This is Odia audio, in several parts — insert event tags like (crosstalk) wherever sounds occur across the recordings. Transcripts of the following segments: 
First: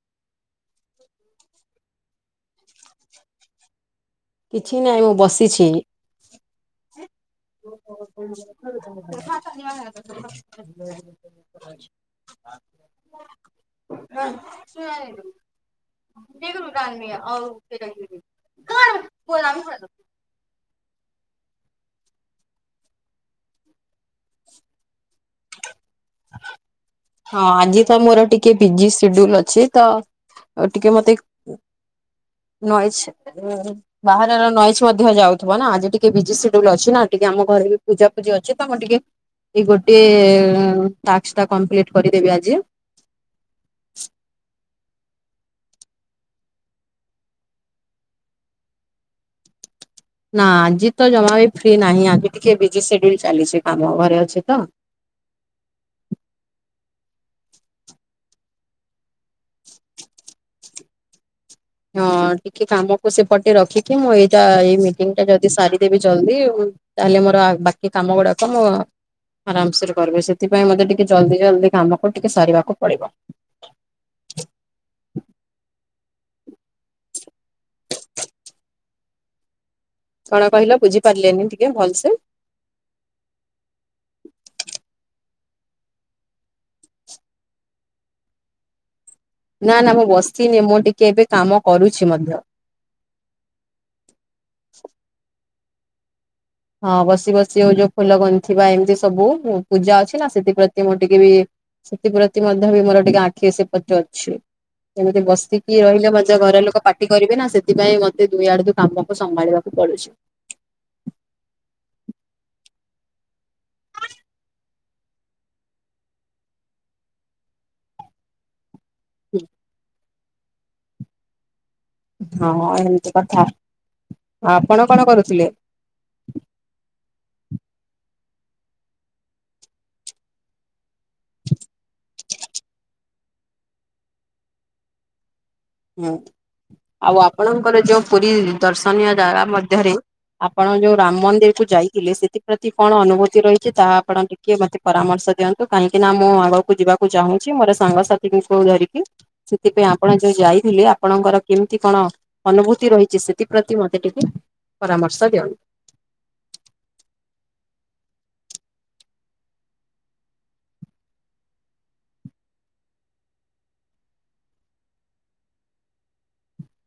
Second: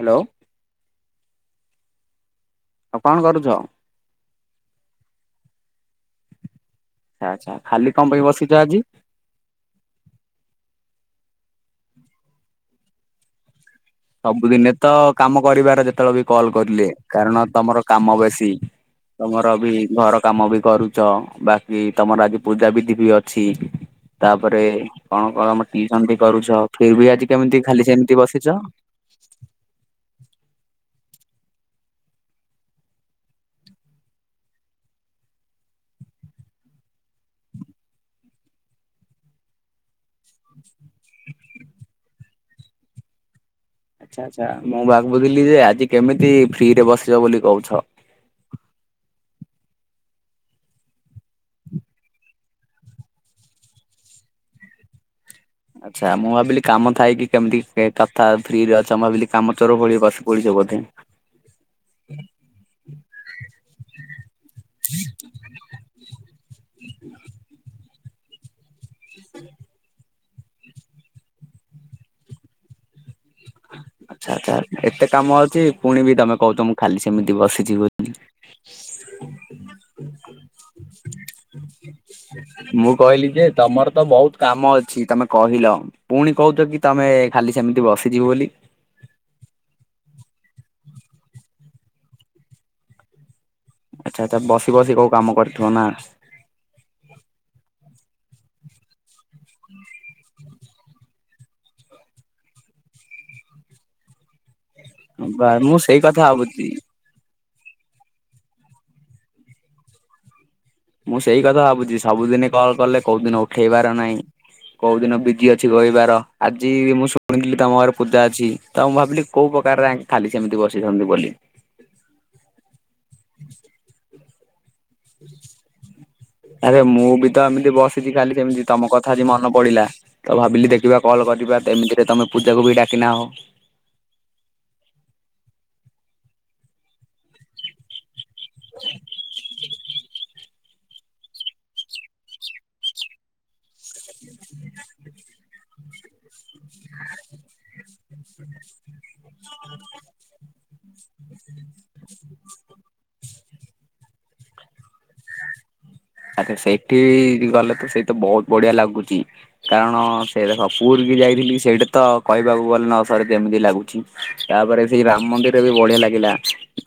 ହାଲୋ। ଆଉ କଣ କରୁଛ? କିଛି ନାହିଁ ମୁଁ ବସିଛି। ଆଚ୍ଛା ଖାଲି କଣ ପାଇଁ ବସିଛ ଆଜି? ହ (unintelligible) (inaudible) ସବୁଦିନେ ତ କାମ କରିବାର ଯେତେବେଳେ ବି କଲ କରିଲି କାରଣ ତମର କାମ ବେଶୀ। ତମର ବି ଘର କାମ ବି କରୁ ଚ ବାକି ତମର ଆଜି ପୂଜାବିଧି ବି ଅଛି ତାପରେ କଁ (unintelligible) ଟିସନ ବି କରୁଛ ଫିର ବି ଆଜି କେମିତି ଖାଲି ସେମିତି ବସିଛ? ସେଡୁଲ ଅଛି ତ ଟିକେ ମତେ ନଏଜ ବାହାରର ନଏଜ୍ ମଧ୍ୟ ଯାଉଥିବ ନା ଆଜି ଟିକେ ବିଜି ସେଡି୍ୟୁଲ ଅଛି ନା ଟିକେ ଆମ ଘରେ ବି ପୂଜାପୂଜି ଅଛି ତ ମୁଁ ଟିକିଏ। ଏଇ ଗୋଟିଏ ଟାସ୍କ ଟା କମ୍ପ୍ଲିଟ କରିଦେବି ଆଜି। ଆଚ୍ଛା ଆଚ୍ଛା ମୁଁ ଭାବୁଥିଲି ଯେ ଆଜି କେମିତି ଫ୍ରି ରେ ବସିିବ ବୋଲି କହୁଛ। ନା ଆଜି ତ ଜମା ବି ଫ୍ରି ନାହିଁ ଆଜି ଟିକେ ବିଜି ସେଡ୍ୟୁଲ ଚାଲିଛି କାମ ଘରେ ଅଛି ତ। ଆଚ୍ଛା ମୁଁ ଭାବିଲି କାମ ଥାଇକି କେମିତି କଥା ଫ୍ରିରେ ଅଛ ମୁଁ ଭାବିଲି କାମ ଚୋର ଭଳି ବସି ପଡିଛ ବୋଧେ। ହଁ ଟିକେ କାମକୁ ସେପଟେ ରଖିକି ମୁଁ ଏଇଟା ଏଇ ମିଟିଂ ଟା ଯଦି ସାରିଦେବି ଜଲ୍ଦି ତାହେଲେ ମୋର ବାକି କାମ ଗୁଡାକ ମୁଁ ଆରାମସରେ କରିବେ ସେଥିପାଇଁ ମତେ ଟିକେ ଜଲ୍ଦି ଜଲଦି କାମକୁ ଟିକେ ସାରିବାକୁ ପଡିବ। ଆଛା ଆଚ୍ଛା ଏତେ କାମ ଅଛି ପୁଣି ବି ତମେ କହୁଛ ମୁଁ ଖାଲି ସେମିତି ବସିଛି ବୋଲି। କଣ କହିଲ ବୁଝି ପାରିଲିନି ଟିକେ ଭଲସେ। ମୁଁ କହିଲି ଯେ ତମର ତ ବହୁତ କାମ ଅଛି ତମେ କହିଲ। ପୁଣି କହୁଛ କି ତମେ ଖାଲି ସେମିତି ବସିଚି ବୋଲି। ନା ନା ମୁଁ ବସିନି ମୁଁ ଟିକେ ଏବେ କାମ କରୁଛି ମଧ୍ୟ। ଆଚ୍ଛା ଆଚ୍ଛା ବସି ବସି କୋଉ କାମ କରିଥିବ ନା। ହଁ ବସି ବସି ଆଉ ଯୋଉ ଫୁଲ ଗୁନ୍ଥିବା ଏମିତି ସବୁ ପୂଜା ଅଛି ନା ସେଥିପ୍ରତି ମୁଁ ଟିକେ ବି ସେଥିପ୍ରତି ମଧ୍ୟ ବି ମୋର ଟିକେ ଆଖି ସେପତେ ଅଛି। ଏମିତି ବା ମୁଁ ବସିକି ସେଇ ରହିଲେ କଥା ମଜ ଘର ଭାବୁଛି। ଲୋକ ପାଟ ପାଟି କରିବେ ନା ସେଥିପାଇଁ ମତେ ଦୁଇ ଆଡେ କାମକୁ ସମ୍ଭାଳିବାକୁ ପଡୁଛି। ମୁଁ ସେଇ କଥା ଭାବୁଛି ସବୁଦିନି କଲ୍ କଲେ କୋଉଦିନ ଉଠେଇବାର ନାହିଁ। କୋଉ ଦିନ ବିଜି ଅଛି ରହିବାର ଆଜି ମୁଁ ଶୁଣିଥିଲି ତମ ଘରେ ପୂଜା ଅଛି। ତ ମୁଁ ଭାବିଲି କୋଉ ପ୍ରକାର ଖାଲି ସେମିତି ବସିଛନ୍ତି ବୋଲି। ହଁ ଏମିତି କଥା ଆପଣ କଣ କରୁଥିଲେ? ଆରେ ମୁଁ ବି ତ ଏମିତି ବସିଛି ଖାଲି ସେମିତି ତମ କଥା ଆଜି ମନ ପଡିଲା। ତ ଭାବିଲି ଦେଖିବା କଲ୍ କରିବା ଏମିତିରେ ତମେ ପୂଜାକୁ ବି ଡାକିନା ହ। ହୁଁ ଆଉ ଆପଣଙ୍କର ଯୋଉ ପୁରୀ ଦର୍ଶନୀୟ ଜାଗା ମଧ୍ୟରେ ଆପଣ ଯୋଉ ରାମ ମନ୍ଦିର କୁ ଯାଇଥିଲେ ସେଥିପ୍ରତି କଣ ଅନୁଭୂତି ରହିଛି ତାହା ଆପଣ ଟି ଟିକେ ମତେ ପରାମର୍ଶ ଦିଅନ୍ତୁ କାହିଁକି ନା ମୁଁ ଆଗକୁ ଯିବାକୁ ଚାହୁଁଛି ମୋର ସାଙ୍ଗସାଥିଙ୍କୁ ଧରିକି। ସେଥିପାଇଁ ଆପଣ ଯୋଉ ଯାଇଥିଲେ ଆପଣଙ୍କର କେମିତି କଣ ଅନୁଭୂତି ରହିଛି ସେ ଥିପ୍ରତି ମୋତେ ଟିକେ ପରାମର୍ଶ ଦିଅନ୍ତୁ। ଆଚ୍ଛା ସେଇଠି ଗଲେ ତ ସେଇ ତ ବହୁତ ବଢିଆ ଲାଗୁଚି। କାରଣ ସେ ସ ପୁର କି ଯାଇଥିଲି ସେଇଟା ତ କହିବାକୁ ଗଲେ ନା ସରେ କେମିତି ଲାଗୁଛି? ତାପରେ ସେଇ ରାମ ମନ୍ଦିର ବି ବଢିଆ ଲାଗିଲା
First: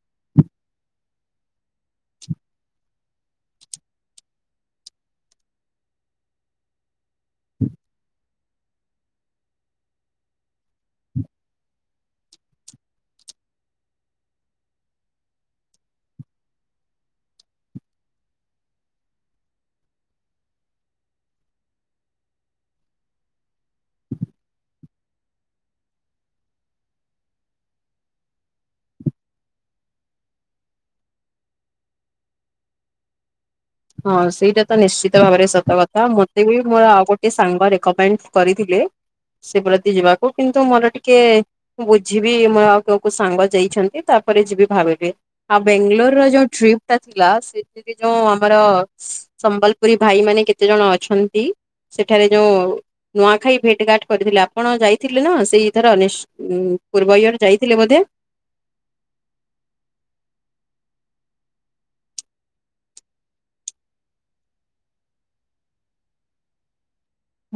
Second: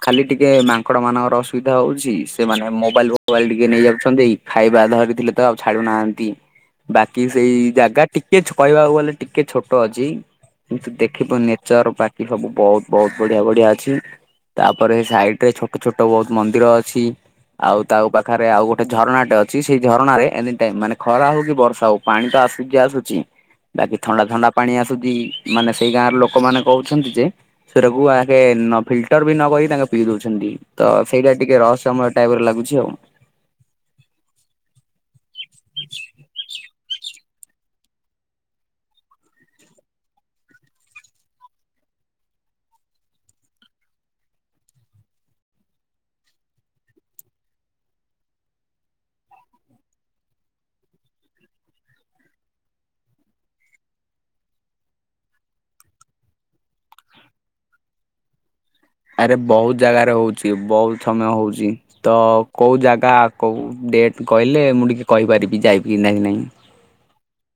ଖାଲି ଟିକେ ମାଙ୍କଡ ମାନଙ୍କର ଅସୁବିଧା ହଉଛି ସେମାନେ ମୋବାଇଲ ମୋବାଇଲ୍ ଟିକେ ନେଇ ଯାଉଛନ୍ତି ଖାଇବା ଧରିଥିଲେ ତ ଆଉ ଛାଡୁନାହାନ୍ତି। ବାକି ସେଇ ଜାଗା ଟିକେ କହିବାକୁ ଗଲେ ଟିକେ ଛୋଟ ଅଛି। କିନ୍ତୁ ଦେଖିବୁ ନେଚର ବାକି ସବୁ ବହୁତ ବହୁତ ବଢିଆ ବଢିଆ ଅଛି। ତାପରେ ସାଇଟ ରେ ଛୋଟ ଛୋଟ ବହୁତ ମନ୍ଦିର ଅଛି ଆଉ ତାଉ ପାଖରେ ଆଉ ଗୋଟେ ଝରଣାଟେ ଅଛି ଝରଣାରେ ଏନି ଟାଇମ୍ ମାନେ ଖରା ହଉ କି ବର୍ଷା ହଉ ପାଣି ତ ଆସୁଚି ଆସୁଚି ବାକି ଥଣ୍ଡା ଥଣ୍ଡା ପାଣି ଆସୁଛି ମାନେ ସେଇ ଗାଁର ଲୋକମାନେ କହୁଛନ୍ତି ଯେ ସେରାକୁ ଆହେ ନଫିଲଟର ବି ନକହିକି ତାଙ୍କେ ପିଇ ଦେଉଛନ୍ତି। ତ ସେଇଟା ଟିକେ ରହସ୍ୟମୟ ଟାଇପର ଲାଗୁଛି ଆଉ। ହଁ ସେଇଟା ତ ନିଶ୍ଚିତ ଭାବରେ ସତ କଥା ମତେ ବି ମୋର ଆଉ ଗୋଟେ ସାଙ୍ଗ ରେକମେଣ୍ଡ କରିଥିଲେ। ସେ ପ୍ରତି ଯିବାକୁ କିନ୍ତୁ ମୋର ଟିକେ ବୁଝିବି ମୁଁ ଆଉ କୋଉ କୋଉ ସାଙ୍ଗ ଯାଇଛନ୍ତି ତାପରେ ଯିବି ଭାବିବି। ଆଉ ବେଙ୍ଗଲୋର ର ଯୋଉ ଟ୍ରିପ୍ ଟା ଥିଲା ସେଥିରେ ଯୋଉ ଆମର ସମ୍ବଲପୁରୀ ଭାଇ ମାନେ କେତେ ଜଣ ଅଛନ୍ତି ସେଠାରେ ଯୋଉ ନୂଆଖାଇ ଭେଟ ଘାଟ କରିଥିଲେ ଆପଣ ଯାଇଥିଲେ ନା ସେଇଥର ଉଁ ପୂର୍ବ ଇୟର ଯାଇଥିଲେ ବୋଧେ? ଆରେ ବହୁତ ଜାଗାରେ ହଉଛି, ବହୁତ ସମୟ ହଉଛି। ତ କୋଉ ଜାଗା କୋଉ ଡେଟ୍ କହିଲେ ମୁଁ ଟିକେ କହିପାରିବି ଯାଇବି ନା ନା ନହିଁ।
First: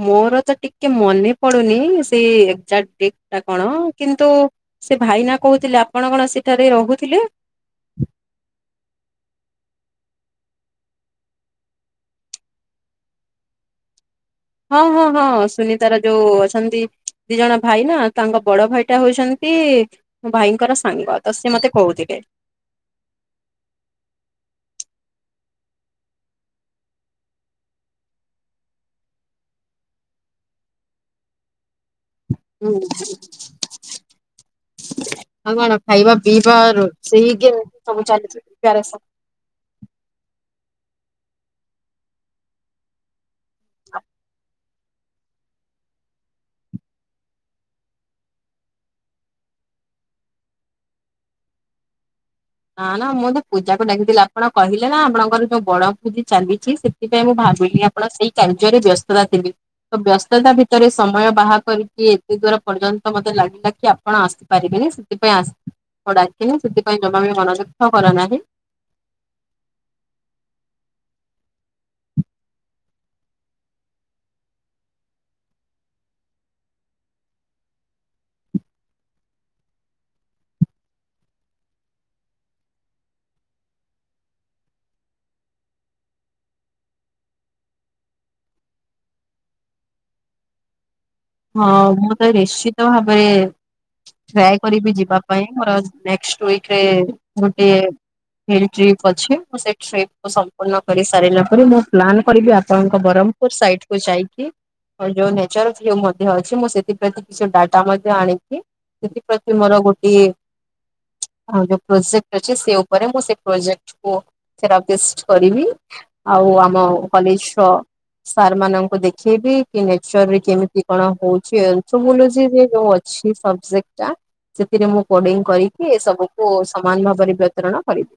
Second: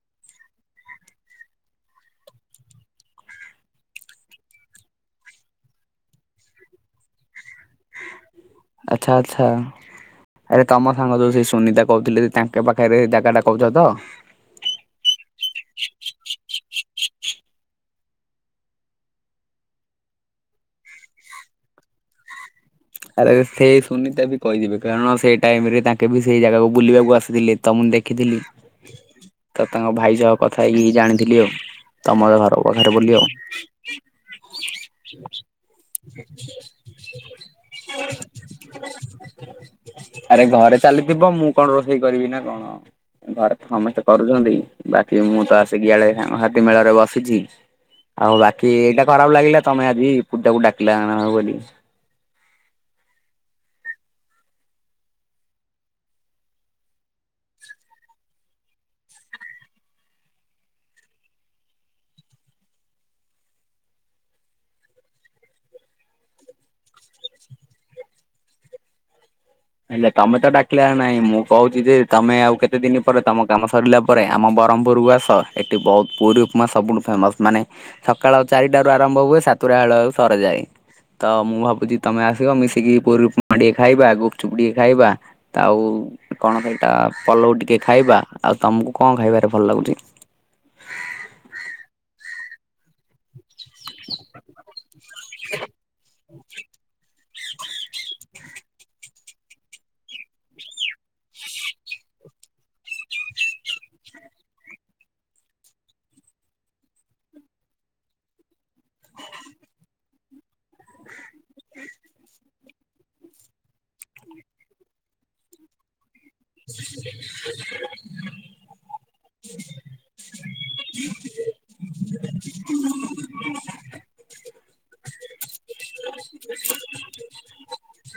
ମୋର ତ ଟିକେ ମନେ ପଡୁନି ସେଇ ଏକ୍ଜାକ୍ଟ ଡେଟ ଟା କଣ କିନ୍ତୁ ସେ ଭାଇନା କହୁଥିଲେ ଆପଣ କଣ ସେଠାରେ ରହୁଥିଲେ। ଆଚ୍ଛା ଆଛା ଆରେ ତମ ସାଙ୍ଗ ଯୋଉ ସେ ସୁନିତା କହୁଥିଲେ ତାଙ୍କ ପାଖରେ ଜାଗା ଟା କହୁଛ ତ ହଁ ହଁ ହଁ ସୁନୀତାର ଯୋଉ ଅଛନ୍ତି ଦି ଜଣ ଭାଇ ନା ତାଙ୍କ ବଡ ଭାଇଟା ହଉଛନ୍ତି ମୋ ଭାଇଙ୍କର ସାଙ୍ଗ ତ ସେ ମୋତେ କହୁଥିଲେ ଆରେ ସେଇ ସୁନିତା ବି କହିଯିବେ କାରଣ ସେଇ ଟାଇମ ରେ ତାଙ୍କେ ବି ସେଇ ଜାଗାକୁ ବୁଲିବାକୁ ଆସିଥିଲେ ତ ମୁଁ ଦେଖିଥିଲି ତ ତାଙ୍କ ଭାଇ ସହ କଥା ହେଇକି ଜାଣିଥିଲି ଆଉ ତମର ଘର ହୁଁ ପାଖରେ ବୋଲି ଆଉ ଆଉ କଣ ଖାଇବା ପିଇବା ରୋଷେଇ କିଏ ସବୁ ଚାଲିଛି ପ୍ରିପେୟାରସନ୍ (unintelligible) ଆରେ ଘରେ ଚାଲିଥିବ ମୁଁ କଣ ରୋଷେଇ କରିବି ନା କଣ ଘରେ ତ ସମସ୍ତେ କରୁଛନ୍ତି ବାକି ମୁଁ ତ ଆସିକି ଇଆଡେ ସାଙ୍ଗସାଥି ମେଳ ରେ ବସିଛି ଆଉ ବାକି ଏଇଟା ଖରାପ ଲାଗିଲା ତମେ ଆଜି ପୂଜାକୁ ଡାକିଲା ବୋଲି ନା ନା ମୁଁ ତ ପୂଜାକୁ ଡାକିଥିଲି ଆପଣ କହିଲେ ନା ଆପଣଙ୍କର ଯୋଉ ବଣ ଭୋଜି ଚାଲିଛି ସେ - ସେଥିପାଇଁ ମୁଁ ଭାବିଲି ଆପଣ ସେଇ କାର୍ଯ୍ୟରେ ବ୍ୟସ୍ତତା ଥିବେ ତ ବ୍ୟସ୍ତତା ଭିତରେ ସମୟ ବାହାର କରିକି ଏତେ ଦୂର ପର୍ଯ୍ୟନ୍ତ ମତେ ଲାଗିଲା କି ଆପଣ ଆସି ପାରିବେନି ସେଥିପାଇଁ ଆସ ମୁଁ ଡାକିନି ସେଥିପାଇଁ ଜମା ବି ମନଦୁଃଖ କର ନାହିଁ ହେଲେ ତମେ ତ ଡାକିଲା ର ନାଇଁ ମୁଁ କହୁଛି ଯେ ତମେ ଆଉ କେତେ ଦିନ ପରେ ତମ କାମ ସରିଲା ଥରେ ଆମ ବ୍ରହ୍ମପୁର ଆସ ଏଠି ବହୁତ ପୁରୀ ଉପମା ସବୁଠୁ ଫେମସ ମାନେ ସକାଳ ଚାରିଟାରୁ ଆରମ୍ଭ ହୁଏ ସାତଟା ବେଳ ଆଉ ସରେଯାଇ ତ ମୁଁ ଭାବୁଛି ତମେ ଆସିବ ମିଶିକି ପୁରୀ ଉପମା ଟିକେ ଖାଇବା ଗୁପଚୁପୁ ଟିକେ ଖାଇବା ଆଉ କଣ ସେଇଟା ପଲଉ ଟିକେ ଖାଇବା ଆଉ ତମକୁ କଣ ଖାଇବାରେ ଭଲ ଲାଗୁଛି ହଁ ମୁଁ ତ ନିଶ୍ଚିତ ଭାବରେ ଟ୍ରାଏ କରିବି ଯିବା ପାଇଁ ମୋର ନେକ୍ସଟ୍ ୱିକରେ ଗୋଟେ ହେଲ୍ ଟ୍ରିପ୍ ଅଛି ମୁଁ ସେ ଟ୍ରିପ କୁ ସମ୍ପୂର୍ଣ୍ଣ କରି ସାରିଲା ପରେ ମୁଁ ପ୍ଲାନ୍ କରିବି ଆପଣଙ୍କ ବରଂ ସାାଇଟ୍ କୁ ଯାଇକି ଆଉ ଯୋଉ ନେଚର ଅଛି ହ୍ୟୁମାନ ଅଛି ମୁଁ ସେଥିପ୍ରତି କିଛି ଡାଟା ମଧ୍ୟ ଆଣିଛି ସେଥିପ୍ରତି ମୋର ଗୋଟିଏ (inaudible) ଆଉ ଯୋଉ ପ୍ରୋଜେକ୍ଟ ଅଛି ସେ ଉପରେ ମୁଁ ସେ ପ୍ରୋଜେକ୍ଟ କୁ ସେରାପିଷ୍ଟ କରିବି ଆଉ ଆମ କଲେଜର ସାର୍ ମାନଙ୍କୁ ଦେଖେଇବି କି ନେଚରରେ କେମିତି କଣ ହଉଛି ଏନ୍ଥ୍ରୋମୋଲୋଜି ରେ ଯୋଉ ଅଛି ସବଜେକ୍ଟ ଟା ସେଥିରେ ମୁଁ କୋଡିଙ୍ଗ କରିକି ଏ ସବୁକୁ ସମାନ ଭାବରେ ବିତରଣ କରିବି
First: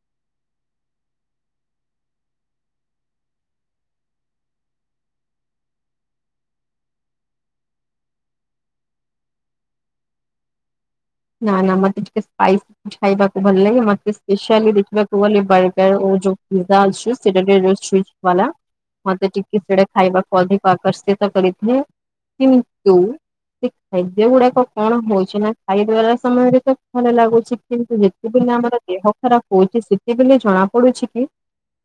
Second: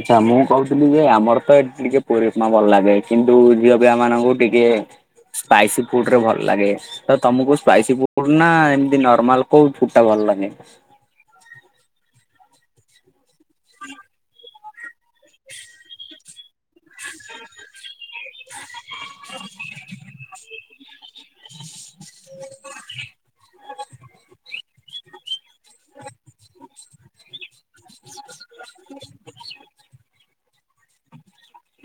ଆଛା ମୁଁ କହୁଥିଲି ଯେ ଆମର ତ ଏଠି ଟିକେ ପୁରୀ ଉପମା ଭଲ ଲାଗେ କିନ୍ତୁ ଯିବାପାଇଁ ଆମମାନଙ୍କୁ ଟିକେ ସ୍ପାଇସି ଫୁଡରେ ଭଲ ଲାଗେ ତ ତମକୁ ସ୍ପାଇସି ଫୁଡ ନା ଏମିତି ନର୍ମାଲ କୋଉ ଫୁଡ ଟା ଭଲ ଲାଗେ ନା ନା ମୋତେ ଟିକେ ସ୍ପାଇସି ଫୁଡ୍ ଖାଇବାକୁ ଭଲ ଲାଗେ ମୋତେ କାଲି ଦେଖିବାକୁ ଗଲି ବାଇ କାଇଁ ହଉଛୁ ନିଦା ଅଛି ସେଟା ଟିକେ ରେଷ୍ଟ୍ ସ୍ୱିଚି ବାଲା ମତେ ଟିକେ ସେଟା ଖାଇବାକୁ ଅଧିକ ଆକର୍ଷିତ କରିଥାଏ କିନ୍ତୁ ସେ ଖାଦ୍ୟ ଗୁଡାକ କଣ ହଉଛି ନା ଖାଇବାର ସମୟରେ ତ ଭଲ ଲାଗୁଛି କିନ୍ତୁ ଯେତେବେଳେ ଆମର ଦେହ ଖରାପ ହଉଛି ସେ - ଏବେ ଜଣାପଡୁଛି କି?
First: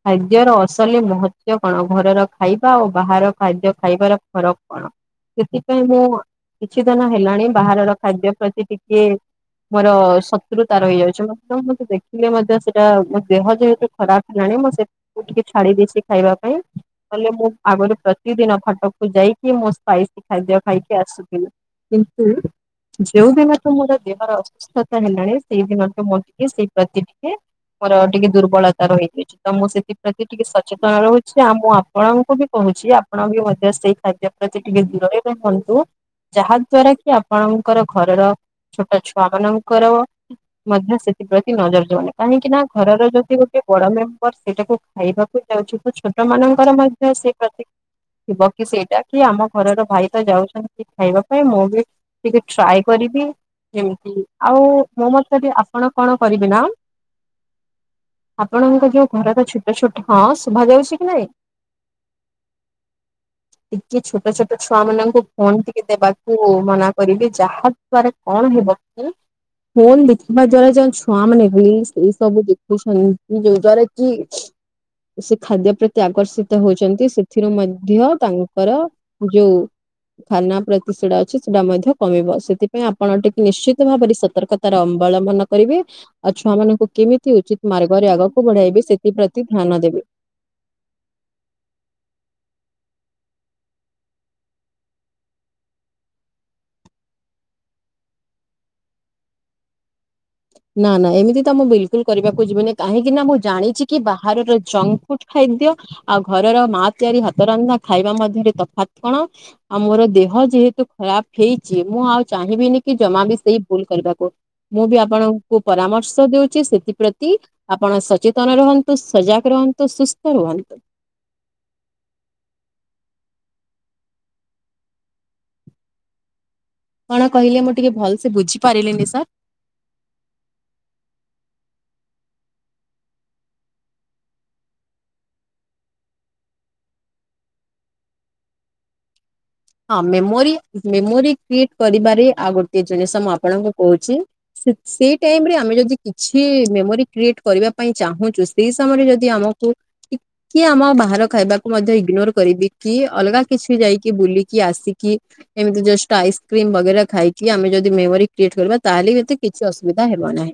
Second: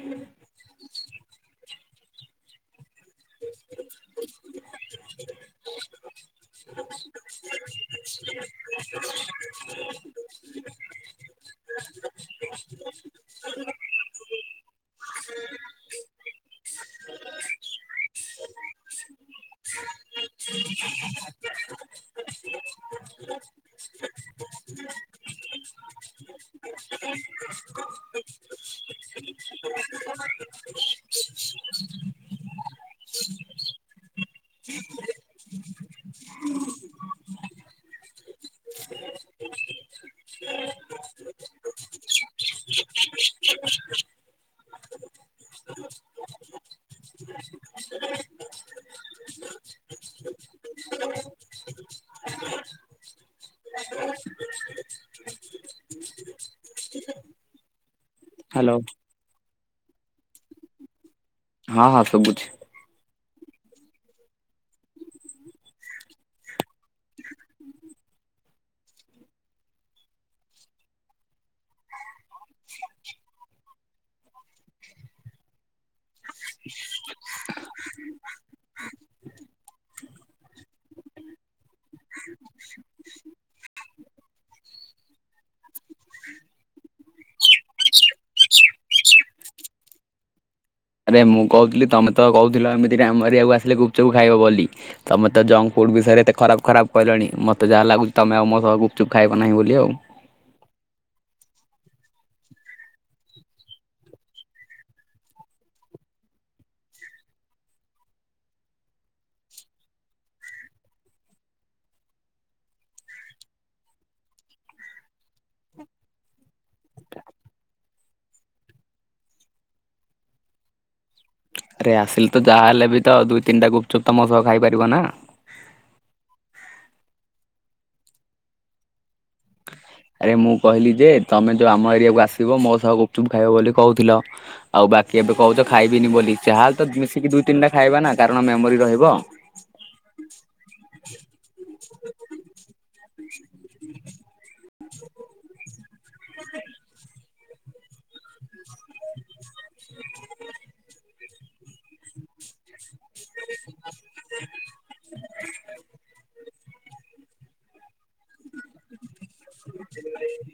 ଖାଦ୍ୟର ଅସଲି ମହତ୍ୱ କଣ ଘରର ଖାଇବା ଓ ବାହାର ଖାଦ୍ୟ ଖାଇବାର ଫରକ କଣ? ସେଥିପାଇଁ ମୁଁ କିଛି ଦିନ ହେଲାଣି ବାହାରର ଖାଦ୍ୟ ପ୍ରତି ଇଏ ମୋର ଶତ୍ରୁ ତା ରହିଯାଉଛି ନା ମତେ ଦେଖିଲେ ମଧ୍ୟ ସେଟା ମୋ ଦେହ ଯେହେତୁ ଖରାପ ହେଲାଣି ମୁଁ ସେ ମୁଁ ଟିକେ ଛାଡି ଦେଇଛି ସେ ଖାଇବା ପାଇଁ ହେଲେ ମୁଁ ଆଗରୁ ପ୍ରତିଦିନ କଟକକୁ ଯାଇକି ମୋ ସ୍ପାଇସି ଖାଦ୍ୟ ଖାଇକି ଆସୁଥିଲି କିନ୍ତୁ ଯୋଉ ଦିନ ତ ମୋର ଦେହର ଅସୁସ୍ଥତା ହେଲାଣି ସେଇଦିନଠୁ ମୋର ଟିକେ ସେଇ ପ୍ରତି ଟିକେ ମୋର ଟିକେ ଦୁର୍ବଳତା ରହିଯାଇଛି ତ ମୁଁ ସେଥିପ୍ରତି ଟିକେ ସଚେତନ ରହୁଛି ଆଉ ମୁଁ ଆ ଆପଣଙ୍କୁ ବି କହୁଛି ଆପଣ ବି ମଧ୍ୟ ସେଇ ଖାଦ୍ୟ ପ୍ରତି ଟିକେ ଦୂରରେ ରୁହନ୍ତୁ। ଯାହା ଦ୍ଵାରା କି ଆପଣଙ୍କର ଘରର ଛୋଟ ଛୁଆ ମାନଙ୍କର ମଧ୍ୟ ସେଥିପ୍ରତି ନଜର ଯିବନି କାହିଁକି ନା ଘରର ଯଦି ଗୋଟେ ବଡ ମେମ୍ବର ସେଟାକୁ ଖାଇବାକୁ ଯାଉଛି ତ ଛୋଟ ମାନଙ୍କର ମଧ୍ୟ ସେଇ ପ୍ରତି ଥିବ କି ସେଇଟା କି ଆମ ଘରର ଭାଇ ତ ଯାଉଛନ୍ତି ଖାଇବା ପାଇଁ ମୁଁ ବି ଟିକେ ଟ୍ରାଏ କରିବି। ଏମିତି ଆଉ ମୋ ମତରେ ଆପଣ କଣ କରିବେ ନା ହ୍ୟାଲୋ ଆପଣଙ୍କ ଯୋଉ ଘର ତ ଛୋଟ ଛୋଟ ହଁ ଶୁଭା ଯାଉଛି କି ନାଇଁ? ହଁ ହଁ ଶୁବୁଛି। ଟିକେ ଛୋଟ ଛୋଟ ଛୁଆ ମାନଙ୍କୁ ଫୋନ ଟିକେ ଦେବାକୁ ମନା କରିବେ ଯାହା ଦ୍ଵାରା କଣ ହବ କି? ଫୋନ୍ ଦେଖିବା ଦ୍ଵାରା ଯେଉଁ ଛୁଆ ମାନେ ବି ସେଇ ସବୁ ଦେଖୁଛନ୍ତି ଯୋଉ ଦ୍ଵାରା କି ସେ ଖାଦ୍ୟ ପ୍ରତି ଆକର୍ଷିତ ହଉଛନ୍ତି ସେଥିରୁ ମଧ୍ୟ ତାଙ୍କର ଯୋଉ ଖାନା ପ୍ରତି ସେଟା ଅଛି ସେଟା ମଧ୍ୟ କମିବ। ସେଥିପାଇଁ ଆପ ଆପଣ ଟିକେ ନିଶ୍ଚିତ ଭାବରେ ସତର୍କତାର ଅବଲମ୍ବନ କରିବେ। ଆଉ ଛୁଆ ମାନଙ୍କୁ କେମିତି ଉଚିତ ମାର୍ଗରେ ଆଗକୁ ବଢାଇବେ ସେଥିପ୍ରତି ଧ୍ୟାନ ଦେବେ। ଆରେ ମୁଁ କହୁଥିଲି ତମେ ତ କହୁଥିଲ ଏମିତି ରେ ଆମେ ଏରିଆକୁ ଆସିଲେ ଗୁପଚୁପ ଖାଇବ ବୋଲି? ତମେ ତ ଜଙ୍କ ଫୁଡ୍ ବିଷୟରେ ଏତେ ଖରାପ ଖରାପ କହିଲଣି ମତେ ଯାହା ଲାଗୁଛି ତମେ ଆଉ ମୋ ସହ ଗପୁଚୁପ ଖାଇବ ନାହିଁ ବୋଲି ଆଉ। ନା ନା ଏମିତି ତ ମୁଁ ବିଲକୁଲ କରିବାକୁ ଯିବିନି କାହିଁକି ନା ମୁଁ ଜାଣିଛି କି ବାହାରର ଜଙ୍କ ଫୁଡ ଖାଦ୍ୟ ଆଉ ଘରର ମା ତିଆରି ହାତ ରନ୍ଧା ଖାଇବା ମଧ୍ୟରେ ତଫାତ୍ କଣ? ଆଉ ମୋର ଦେହ ଯେହେତୁ ଖରାପ ହେଇଛି ମୁଁ ଆଉ ଚାହିଁବିନି କି ଜମା ବି ସେଇ ଭୁଲ କରିବାକୁ। ମୁଁ ବି ଆପଣଙ୍କୁ ପରାମର୍ଶ ଦଉଛି ସେଥିପ୍ରତି ଆପଣ ସଚେତନ ରୁହନ୍ତୁ, ସଜାଗ ରୁହନ୍ତୁ, ସୁସ୍ଥ ରୁହନ୍ତୁ। ଆରେ ଆସିଲେ ତ ଯାହା ହେଲେ ବି ତ ଦୁଇ, ତିନିଟା ଗୁପଚୁପ୍ ତ ମ ସହ ଖାଇପାରିବ ନା? କଣ କହିଲେ ମୁଁ ଟିକେ ଭଲସେ ବୁଝିପାରିଲିନି ସାର୍? ଆରେ ମୁଁ କହିଲି ଯେ ତମେ ଯୋଉ ଆମ ଏରିଆକୁ ଆସିବ ମୋ ସହ ଗୁପଚୁପ୍ ଖାଇବ ବୋଲି କହୁଥିଲ। ଆଉ ବାକି ଏବେ କହୁଛ ଖାଇବିନି ବୋଲି ଚାହାେଲେ ତ ମିଶିକି ଦୁଇ, ତିନିଟା ଖାଇବା ନା କାରଣ ମେମୋରି ରହିବ। ହଁ ମେମୋରି ମେମୋରି କ୍ରିଏଟ କରିବାରେ ଆଉ ଗୋଟେ ଜିନିଷ ମୁଁ ଆପଣଙ୍କୁ କହୁଛି। ସେ ସେଇ ଟାଇମ ରେ ଆମେ ଯଦି କିଛି ମେମୋରି କ୍ରିଏଟ କରିବା ପାଇଁ ଚାହୁଁଛୁ। ସେଇ ସମୟରେ ଯଦି ଆମକୁ ଟିକଏ ଆମ ବାହାର ଖାଇବାକୁ ମଧ୍ୟ ଇଗ୍ନୋର କରିବି। କି ଅଲଗା କିଛି ଯାଇକି ବୁଲିକି ଆସିକି ଏମିତି ଜଷ୍ଟ ଆଇସ୍କ୍ରିମ ବଗେରା ଖାଇକି ଆମେ ଯଦି ମେମୋରି କ୍ରିଏଟ କରିବା ତାହେଲେ ବି ଏତେ କିଛି ଅସୁବିଧା ହେବ ନାହିଁ।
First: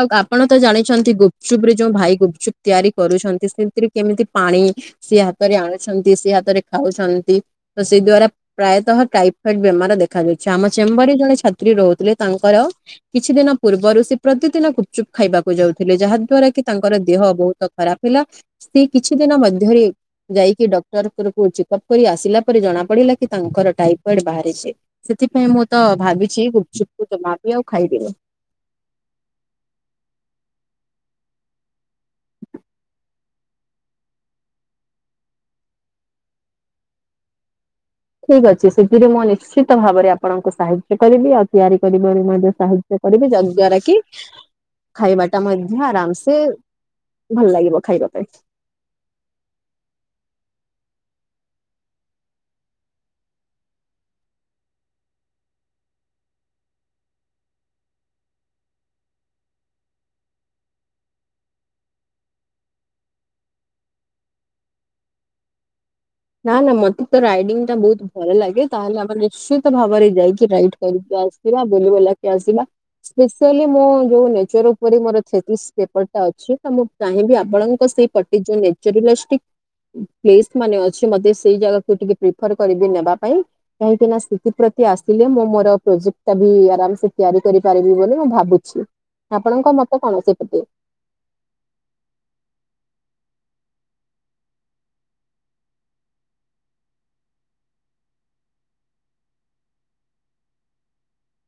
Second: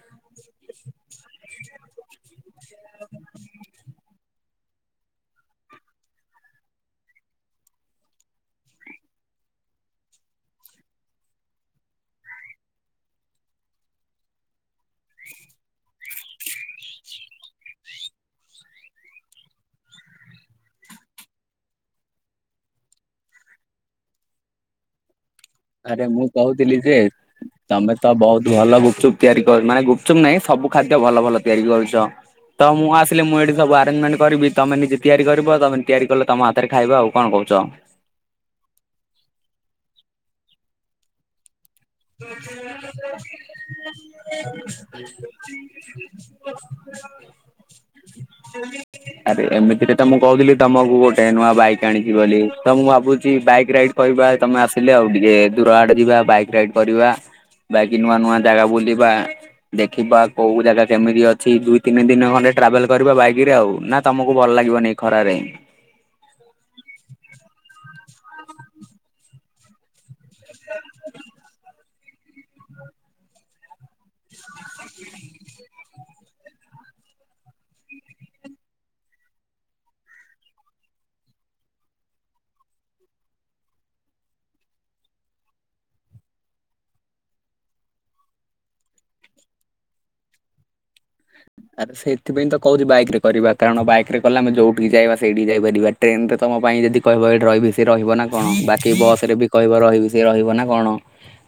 ଆଉ ଆପଣ ତ ଜାଣିଛନ୍ତି ଗୁପଚୁପ ରେ ଯୋଉ ଭାଇ ଗୁପଚୁପ ତିଆରି କରୁଛନ୍ତି ସେଥିରେ କେମିତି ପାଣି ସେ ହାତରେ ଆଣୁଛନ୍ତି ସେ ହାତରେ ଖାଉଛନ୍ତି ତ ସେଇ ଦ୍ଵାରା ପ୍ରାୟତଃ ଟାଇଫଏଡ ବେମାର ଦେଖାଯାଉଛି। ଆମ ଚେମ୍ବର ରେ ଜଣେ ଛାତ୍ରୀ ରହୁଥିଲେ ତାଙ୍କର କିଛି ଦିନ ପୂର୍ବରୁ ସେ ପ୍ରତିଦିନ ଗୁ ଚୁପ୍ ଖାଇବାକୁ ଯାଉଥିଲେ ଯାହା ଦ୍ଵାରା କି ତାଙ୍କର ଦେହ ବହୁତ ଖରାପ ହେଲା। ସେ କିଛି ଦିନ ମଧ୍ୟରେ ଯାଇକି ଡକ୍ଟର କୁରୁକୁ ଚେକଅପ୍ କରି ଆସିଲା ପରେ ଜଣା ପଡିଲା। ତାଙ୍କର ଟାଇଫଏଡ ବାହାରିଛି ସେଥିପାଇଁ ମୁଁ ତ ଆରେ ମୁଁ ଭାବିଛି କହୁଥିଲି ଗୁପୁଚୁପ ଯେ କୁ ଜମା ବି ଆଉ ତମେ ତ ଖାଇବିନି। ବହୁତ ଭଲ ଗୁପୁଚୁପ ତିଆରି କରୁ ମାନେ ଗୁପଚୁପ୍ ନାହିଁ ସବୁ ଖାଦ୍ୟ ଭଲ ଭଲ ତିଆରି କରୁଛ। ତ ମୁଁ ଆସିଲି ମୁଁ ଏଠି ସୁ ଆରେଞ୍ଜମେଣ୍ଟ କରିବି ତମେ ନିଜେ ତିଆରି କରିବ ତମେ ତିଆରି କଲେ ତମ ହାତରେ ଖାଇବ ଆଉ କଣ କହୁଛ? ଠିକ୍ ଅଛି ସେଥିରେ ମୁଁ ନିଶ୍ଚିତ ଭାବରେ ଆପଣଙ୍କୁ ସାହାଯ୍ୟ କରିବି ଆଉ। ତିଆରି କରିବାରୁ ମଧ୍ୟ ସାହାଯ୍ୟ କରିବେ ଯା ଦ୍ଵାରା କି ଖାଇବା ଟା ମଧ୍ୟ ଆରାମସେ ଭଲ ଲାଗିବ ଖାଇବା ପାଇଁ। ଆରେ ଏମିତିରେ ତ ମୁଁ କହୁଥିଲି ତମକୁ ଗୋଟେ ନୂଆ ବାଇକ୍ ଆଣିଛି ବୋଲି ତ ମୁଁ ଭାବୁଛି ବାଇକ୍ ରାଇଡ କହିବା ତମେ ଆସିଲେ ଆଉ ଟିକେ ଦୂର ଆଡେ ଯିବା ବାଇକ ରାଇଡ କରିବା। ବାକି ନୂଆ ନୂଆ ଜାଗା ବୁଲିବା। ଦେଖିବା କୋଉ ଜାଗା କେମିତି ଅଛି ଦୁଇ, ତିନି ଦିନ ଖଣ୍ଡେ ଟ୍ରାଭେଲ କରିବା ବାଇକ ରେ ଆଉ ନା ତମକୁ ଭଲ ଲାଗିବନି। ଖରାରେ। ନା ନା ମୋତେ ତ ରାଇଡିଙ୍ଗ ଟା ବହୁତ ଭଲ ଲାଗେ। ତାହେଲେ ଆମେ ନିଶ୍ଚିତ ଭାବରେ ଯାଇ କି ରାଇଡ୍ କରିକି ଆସିବା। ବୁଲି ବୁଲା କି ଆସିବା। ସ୍ପେଶାଲି ମୋ ଯୋଉ ନେ ଚର ଉପରେ ମୋର ଛେତିଶ ପେପର୍ ଟା ଅଛି। ତ ମୁଁ ଚାହିଁବି ଆପଣଙ୍କ ସେଇ ପଟି ଯୋଉ ନେଚର ରିଲେଷ୍ଟିକ୍ ପ୍ଲିସ୍ ମାନେ ଅ ଛି ମୋତେ ସେଇ ଜାଗାକୁ ଟିକେ ପ୍ରିଫର୍ କରିବି ନେବା ପାଇଁ। କାହିଁକି ନା ସ୍ଥିତି ପ୍ରତି ଆସିଲେ ମୁଁ ମୋର ପ୍ରୋଜେକ୍ଟ ଟା ବି ଆରାମସେ ତିଆରି କରିପାରିବି ବୋଲି ମୁଁ ଭାବୁଛି। ଆପଣଙ୍କ ମତ କଣ ସେପତି? ଆରେ ସେଥିପାଇଁ ତ କହୁଚି ବାଇକ୍ ରେ କରିବା। କାରଣ ବାଇକ୍ ରେ କଲେ ଆମେ ଯୋଉଠିକି ଚାହିଁବା ସେଇଠିକି ଯାଇପାରିବା। ଟ୍ରେନ୍ ରେ ତୋମ ପାଇଁ ଯଦି କହିବ ଏଇଠି ରହିବି ସିଏ ରହିବ ନା କଣ? ବାକି ବସ୍ ରେ ବି କହିବ ରହିବି ସିଏ ରହିବ ନା କଣ?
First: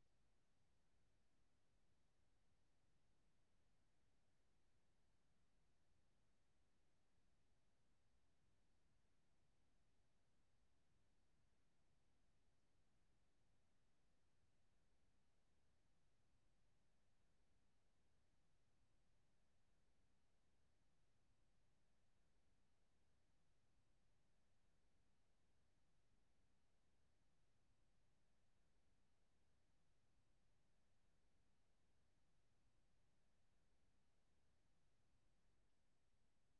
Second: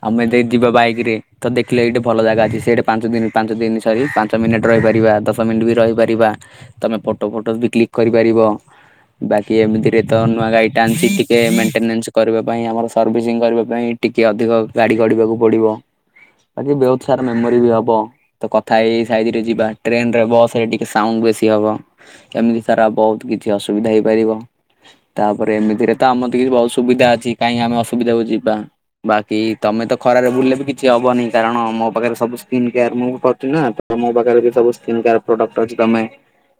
ଆମେ ଯେ ଯିବା ବାଇକ୍ ରେ ତ ଦେଖିଲେ ଏଇଠି ଭଲ ଜାଗା ଅଛି ସେଇଠି ପାଞ୍ଚ ଦିନ ପାଞ୍ଚ ଦିନ ସରି ପାଞ୍ଚ ମିନିଟ୍ ରହିପାରିବା ଦଶ ମିନିଟ୍ ବି ରହିପାରିବା। ତୋମେ ଫଟୋ ଫଟୋ ବି କ୍ଲିକ୍ କରିପାରିବ। ବାକି ଏମିତିରେ ତ ନୂଆ ଗାଡି ଟା ଆଣିଛି ଟିକେ ମେଣ୍ଟେନେନ୍ସ କରିବା ପାଇଁ, ଆମର ସର୍ଭିସିଂ କରିବା ପାଇଁ ଟିକେ ଅଧିକ ଗାଡ଼ି ଗଡିବାକୁ ପଡିବ। ବାକି ବେଉତୁ ସାରା ମେମୋରି ବି ହବ ତ କଥା ହେଇ ହେଇ ସାଇରି ଟିକେ ଯିବା, ଟ୍ରେନ୍ ରେ ବସ୍ ରେ ଟିକେ ସାଉଣ୍ଡ ବେଶୀ ହବ। ଏମିତି ସାରା ବହୁତ କିଛି ଅସୁବିଧା ହେଇପାରିବ। ତାପରେ ଏମିତିରେ ତ ଆମର ତ କିଛି ଅସୁବିଧା ଅଛି କାହିଁକି ଆମେ ଅସୁବିଧାକୁ ଯିବା। ବାକି ତୋମେ ତ ଖରାରେ ବୁଲିଲେ ବି କିଛି ହବନି। କାରଣ ମୋ ପାଖରେ ସବୁ ସ୍କିନ୍ କେୟାର୍ ମୁଁ ବି କରୁଛି ନା। ତ ମୋ ପାଖରେ ବି ସବୁ ପ୍ରଡକ୍ଟ ଅଛି ତୋମେ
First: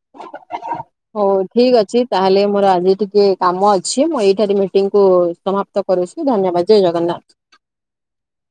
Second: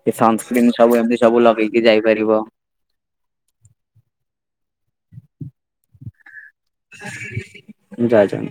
ସେ ସନସ୍କ୍ରିିନ୍ ସବୁ ଏମିତି ହଉ ସବୁ ଠିକ ଲଗେଇକି ଅଛି ଯାଇପାରିବ। ତାହେଲେ ମୋର ଆଜି ଟିକେ କାମ ଅଛି, ମୁଁ ଏଇଠାରେ ମିଟିଂ କୁ ସମାପ୍ତ କରୁଛି ଧନ୍ୟବାଦ। ଜୟ ଜଗନ୍ନାଥ। ଯା ଯା (inaudible)